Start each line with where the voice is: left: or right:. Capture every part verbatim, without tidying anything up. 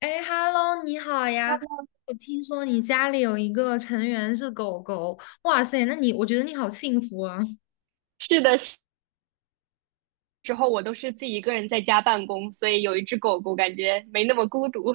left: 哎，Hello，你好呀！我听说你家里有一个成员是狗狗，哇塞，那你我觉得你好幸福啊！
right: 是的时时候，我都是自己一个人在家办公，所以有一只狗狗，感觉没那么孤独。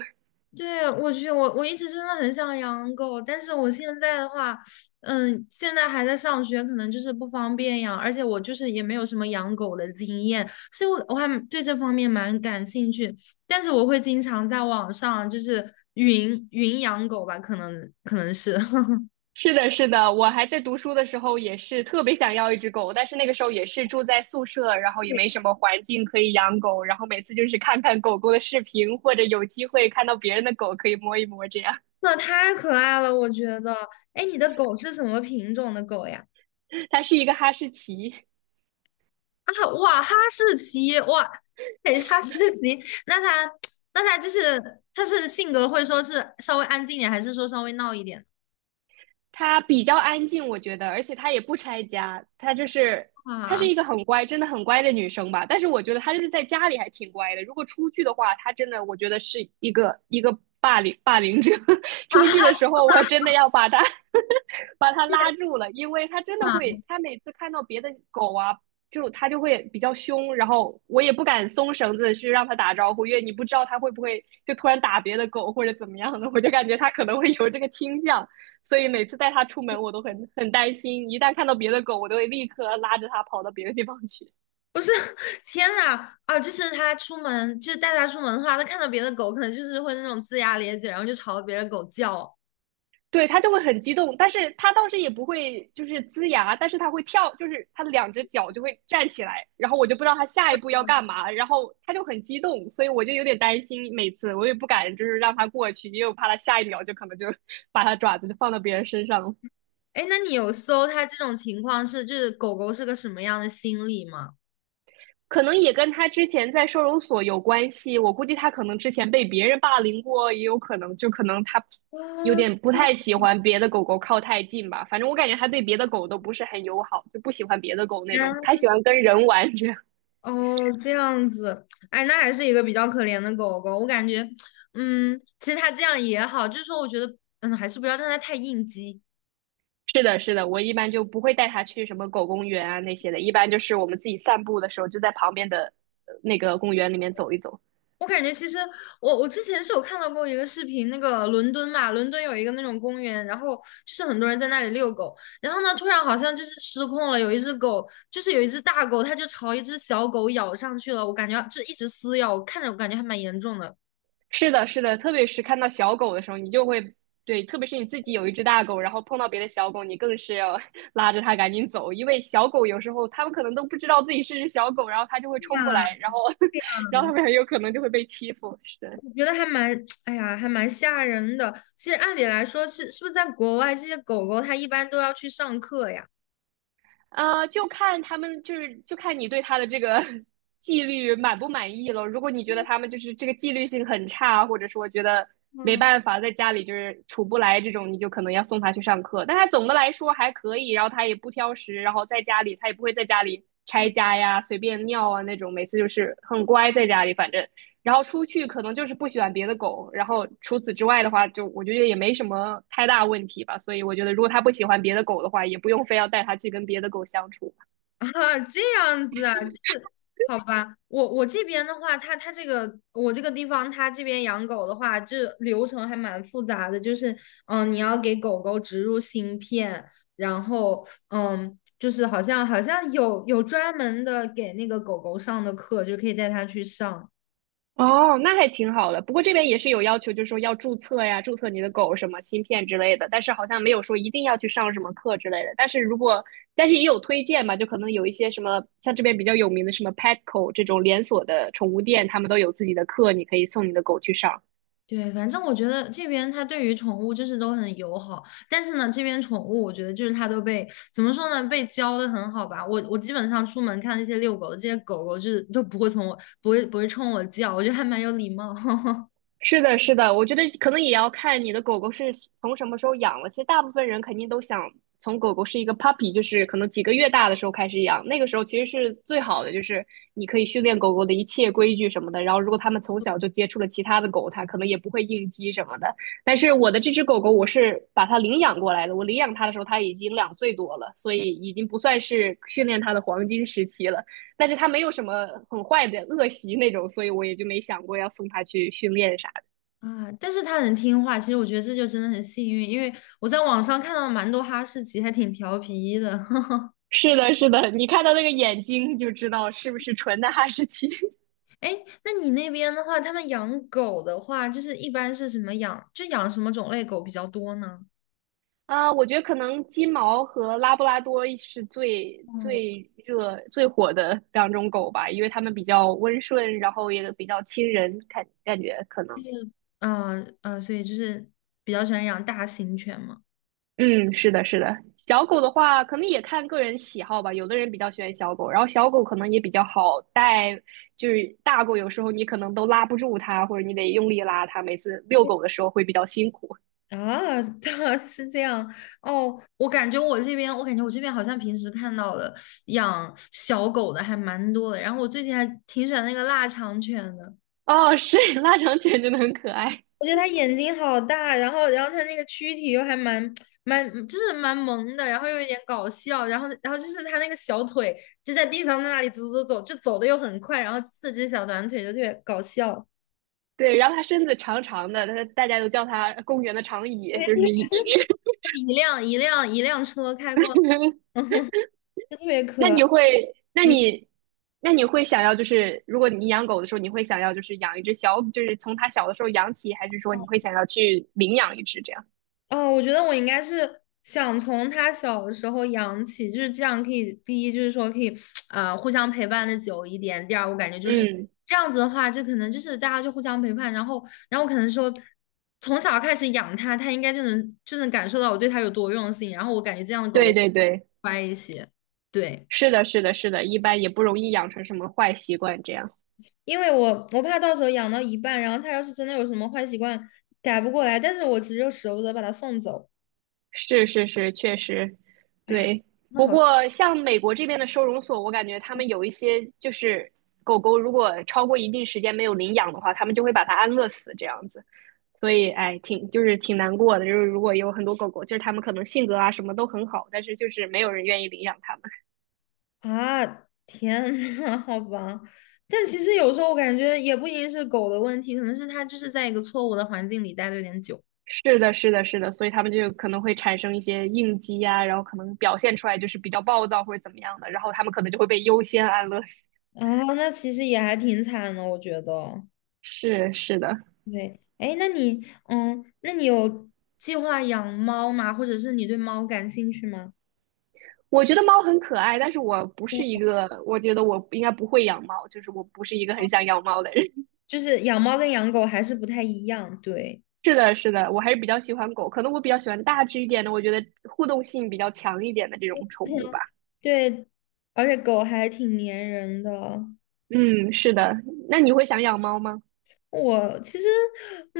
left: 对，我去，我我一直真的很想养狗，但是我现在的话，嗯，现在还在上学，可能就是不方便养，而且我就是也没有什么养狗的经验，所以我我还蛮对这方面蛮感兴趣，但是我会经常在网上就是云云养狗吧，可能可能是。
right: 是的，是的，我还在读书的时候也是特别想要一只狗，但是那个时候也是住在宿舍，然后也没什么环境可以养狗，然后每次就是看看狗狗的视频，或者有机会看到别人的狗可以摸一摸，这样。
left: 那太可爱了，我觉得。哎，你的狗是什么品种的狗呀？
right: 它是一个哈士奇，
left: 啊，哇，哈士奇，哇，哎，哈士奇，那它，那它就是，它是性格会说是稍微安静一点，还是说稍微闹一点？
right: 它比较安静，我觉得，而且它也不拆家，它就是她是
left: 啊
right: 一个很乖，真的很乖的女生吧。但是我觉得她就是在家里还挺乖的，如果出去的话，她真的我觉得是一个一个霸凌霸凌者。
left: 啊，
right: 出去的时候，我真的要把她 把她拉住了，因为她真的
left: 啊，
right: 会，她每次看到别的狗啊。就它就会比较凶，然后我也不敢松绳子去让它打招呼，因为你不知道它会不会就突然打别的狗或者怎么样的，我就感觉它可能会有这个倾向。所以每次带它出门，我都很很担心，一旦看到别的狗，我都会立刻拉着它跑到别的地方去。
left: 不是，天呐，啊，就是它出门，就是带它出门的话，它看到别的狗，可能就是会那种龇牙咧嘴，然后就朝别的狗叫。
right: 对，它就会很激动，但是它倒是也不会就是龇牙，但是它会跳，就是它的两只脚就会站起来，然后我就不知道它下一步要干嘛，然后它就很激动，所以我就有点担心，每次我也不敢就是让它过去，因为我怕它下一秒就可能就 把它爪子就放到别人身上了。
left: 哎，那你有搜它这种情况是，就是狗狗是个什么样的心理吗？
right: 可能也跟他之前在收容所有关系。我估计他可能之前被别人霸凌过，也有可能，就可能他有
left: 哦，
right: 点不太喜欢别的狗狗靠太近吧。反正我感觉他对别的狗都不是很友好，就不喜欢别的狗那
left: 天。
right: 种，他喜欢跟人玩这样。
left: 哦，这样子，哎，那还是一个比较可怜的狗狗。我感觉，嗯，其实它这样也好，就是说，我觉得，嗯，还是不要让它太应激。
right: 是的，是的，我一般就不会带它去什么狗公园啊那些的，一般就是我们自己散步的时候，就在旁边的呃那个公园里面走一走。
left: 我感觉其实我我之前是有看到过一个视频，那个伦敦嘛，伦敦有一个那种公园，然后就是很多人在那里遛狗，然后呢，突然好像就是失控了，有一只狗，就是有一只大狗，它就朝一只小狗咬上去了，我感觉就一直撕咬，我看着我感觉还蛮严重的。
right: 是的，是的，特别是看到小狗的时候，你就会对，特别是你自己有一只大狗，然后碰到别的小狗，你更是要 拉着它赶紧走，因为小狗有时候它们可能都不知道自己是只小狗，然后它就会冲过来，然后 然后它们很有可能就会被欺负。是的，
left: 我觉得还蛮，哎呀，还蛮吓人的。其实按理来说是，是不是在国外这些狗狗它一般都要去上课呀？
right: 啊，就看他们，就是就看你对他的这个 纪律满不满意了。如果你觉得他们就是这个纪律性很差，或者说觉得没
left: 嗯，
right: 办法在家里就是处不来这种，你就可能要送他去上课。但他总的来说还可以，然后他也不挑食，然后在家里他也不会在家里拆家呀、随便尿啊那种，每次就是很乖在家里，反正然后出去可能就是不喜欢别的狗，然后除此之外的话，就我觉得也没什么太大问题吧。所以我觉得，如果他不喜欢别的狗的话，也不用非要带它去跟别的狗相处。
left: 啊，这样子啊，就是好吧。我我这边的话，它它这个我这个地方，它这边养狗的话，这流程还蛮复杂的。就是嗯，呃你要给狗狗植入芯片，然后嗯，就是好像好像有有专门的给那个狗狗上的课，就可以带它去上。
right: 哦，那还挺好的。不过这边也是有要求，就是说要注册呀，注册你的狗什么芯片之类的，但是好像没有说一定要去上什么课之类的。但是如果，但是也有推荐嘛，就可能有一些什么像这边比较有名的什么 Petco 这种连锁的宠物店，他们都有自己的课，你可以送你的狗去上。
left: 对，反正我觉得这边它对于宠物就是都很友好，但是呢，这边宠物我觉得就是它都被怎么说呢，被教的很好吧。我我基本上出门看那些遛狗的这些狗狗，就是都不会从我不会不会冲我叫，我觉得还蛮有礼貌
right: 是的，是的，我觉得可能也要看你的狗狗是从什么时候养了。其实大部分人肯定都想从狗狗是一个 puppy，就是可能几个月大的时候开始养，那个时候其实是最好的，就是你可以训练狗狗的一切规矩什么的。然后，如果它们从小就接触了其他的狗，它可能也不会应激什么的。但是我的这只狗狗，我是把它领养过来的，我领养它的时候它已经两岁多了，所以已经不算是训练它的黄金时期了。但是它没有什么很坏的恶习那种，所以我也就没想过要送它去训练啥。
left: 啊。但是它很听话，其实我觉得这就真的很幸运，因为我在网上看到了蛮多哈士奇，还挺调皮的。
right: 是的，是的，你看到那个眼睛就知道是不是纯的哈士奇。
left: 哎那你那边的话，他们养狗的话，就是一般是什么养，就养什么种类狗比较多呢？
right: 啊，我觉得可能金毛和拉布拉多是最最热、最火的两种狗吧，因为它们比较温顺，然后也比较亲人，感感觉可能。
left: 嗯嗯，所以就是比较喜欢养大型犬嘛。
right: 嗯，是的，是的。小狗的话，可能也看个人喜好吧。有的人比较喜欢小狗，然后小狗可能也比较好带，就是大狗有时候你可能都拉不住它，或者你得用力拉它，每次遛狗的时候会比较辛苦。
left: 啊，对啊是这样哦。我感觉我这边，我感觉我这边好像平时看到的养小狗的还蛮多的。然后我最近还挺喜欢那个腊肠犬的，
right: 哦，是腊肠犬真的很可爱。
left: 我觉得它眼睛好大，然后然后它那个躯体又还蛮蛮就是蛮萌的，然后又有一点搞笑，然后然后就是它那个小腿就在地上在那里走走走，就走的又很快，然后四只小短腿就特别搞笑。
right: 对，然后它身子长长的，它大家都叫它公园的长椅，就是一一。
left: 一辆一辆一辆车开过。就特别
right: 那
left: 可爱
right: 你会，那
left: 嗯，
right: 你，那你会想要，就是如果你养狗的时候，你会想要就是养一只小，就是从它小的时候养起，还是说你会想要去领养一只这样？
left: 哦，我觉得我应该是想从它小的时候养起，就是这样可以，第一就是说可以啊，呃，互相陪伴的久一点。第二，我感觉就是
right: 嗯，
left: 这样子的话，就可能就是大家就互相陪伴，然后，然后可能说从小开始养它，它应该就能就能感受到我对它有多用心。然后我感觉这样的狗
right: 对
left: 狗
right: 对对，
left: 乖一些，对。
right: 是的，是的，是的，一般也不容易养成什么坏习惯这样。
left: 因为我我怕到时候养到一半，然后它要是真的有什么坏习惯改不过来，但是我其实又舍不得把它送走，
right: 是是是，确实，
left: 哎，
right: 对。
left: 那
right: 不
left: 好。
right: 过像美国这边的收容所，我感觉他们有一些就是狗狗如果超过一定时间没有领养的话，他们就会把它安乐死这样子。所以，哎，挺就是挺难过的。就是如果有很多狗狗，就是他们可能性格啊什么都很好，但是就是没有人愿意领养他们。
left: 啊，天呐，好吧，但其实有时候我感觉也不一定是狗的问题，可能是它就是在一个错误的环境里待的有点久
right: 是的，是的，是的，所以他们就可能会产生一些应激啊，然后可能表现出来就是比较暴躁或者怎么样的，然后他们可能就会被优先安乐死。
left: 啊，那其实也还挺惨的，我觉得。
right: 是是的，
left: 对，哎，那你，嗯，那你有计划养猫吗？或者是你对猫感兴趣吗？
right: 我觉得猫很可爱，但是我不是
left: 对，
right: 一个，我觉得我应该不会养猫，就是我不是一个很想养猫的人。
left: 就是养猫跟养狗还是不太一样，对，
right: 是的，是的，我还是比较喜欢狗，可能我比较喜欢大只一点的，我觉得互动性比较强一点的这种宠物吧。
left: 对，而且狗还挺粘人的。
right: 嗯，是的。那你会想养猫吗？
left: 我其实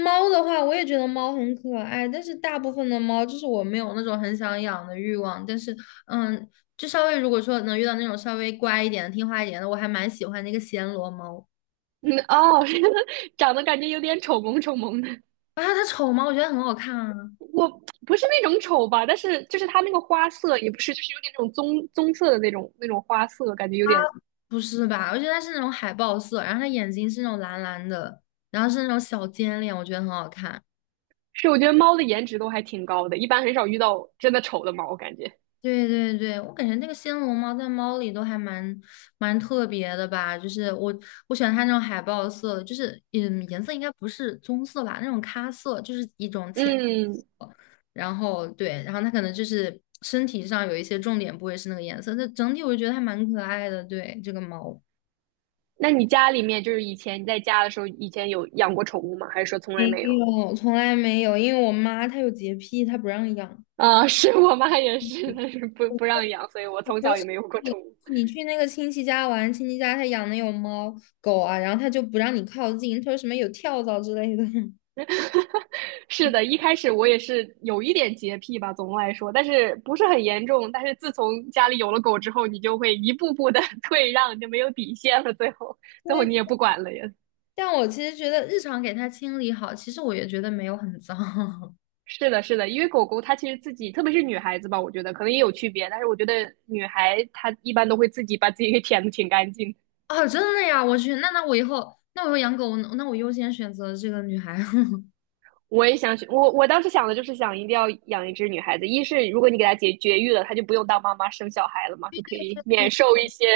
left: 猫的话，我也觉得猫很可爱，但是大部分的猫就是我没有那种很想养的欲望，但是嗯，就稍微如果说能遇到那种稍微乖一点的、听话一点的，我还蛮喜欢那个暹罗猫
right: 嗯，哦，长得感觉有点丑萌丑萌的。
left: 啊，它丑吗？我觉得很好看啊，
right: 我不是那种丑吧，但是就是它那个花色也不是，就是有点那种棕棕色的那种那种花色，感觉有点
left: 不是吧？我觉得它是那种海豹色，然后它眼睛是那种蓝蓝的，然后是那种小尖脸，我觉得很好看。
right: 是。我觉得猫的颜值都还挺高的，一般很少遇到真的丑的猫，我感觉。
left: 对对对，我感觉那个暹罗猫在猫里都还蛮蛮特别的吧，就是我我喜欢它那种海豹色的就是嗯颜色应该不是棕色吧，那种咖色就是一种浅，
right: 嗯，
left: 然后对，然后它可能就是身体上有一些重点部位是那个颜色，但整体我就觉得它蛮可爱的，对这个猫。
right: 那你家里面就是以前你在家的时候，以前有养过宠物吗？还是说从
left: 没
right: 来没有？
left: 有，从来没有，因为我妈她有洁癖，她不让养。
right: 啊、是我妈也是，但是不不让养，所以我从小也 没有过宠物。
left: 你去那个亲戚家玩，亲戚家他养的有猫狗啊，然后他就不让你靠近，他说什么有跳蚤之类的。
right: 是的，一开始我也是有一点洁癖吧，总的来说，但是不是很严重。但是自从家里有了狗之后，你就会一步步的 退让，就没有底线了。最后，
left: 对，
right: 最后你也不管了呀。
left: 但我其实觉得日常给它清理好，其实我也觉得没有很脏。
right: 是的，是的，因为狗狗它其实自己，特别是女孩子吧，我觉得可能也有区别，但是我觉得女孩她一般都会自己把自己给舔的挺干净。
left: 哦，真的呀，我去，那那我以后，那我以后养狗，那我优先选择这个女孩。
right: 我也想去，我我当时想的就是想一定要养一只女孩子，一是如果你给她绝绝育了，她就不用当妈妈生小孩了嘛，就可以 免受一些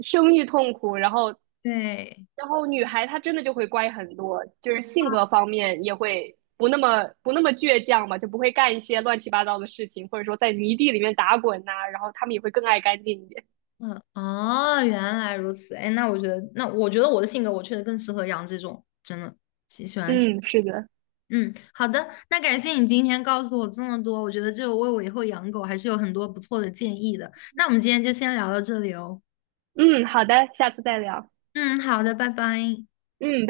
right: 生育痛苦。然后，
left: 对，
right: 然后女孩她真的就会乖很多，就是性格方面也会不那么不那么倔强嘛，就不会干一些乱七八糟的事情，或者说在泥地里面打滚呐、然后她们也会更爱干净一点。
left: 嗯，哦，原来如此。哎，那我觉得，那我觉得我的性格，我确实更适合养这种，真的。
right: 嗯，是的，
left: 嗯，好的，那感谢你今天告诉我这么多，我觉得这为我以后养狗还是有很多不错的建议的。那我们今天就先聊到这里哦。
right: 嗯，好的，下次再聊，
left: 嗯，好的，拜拜。
right: 嗯。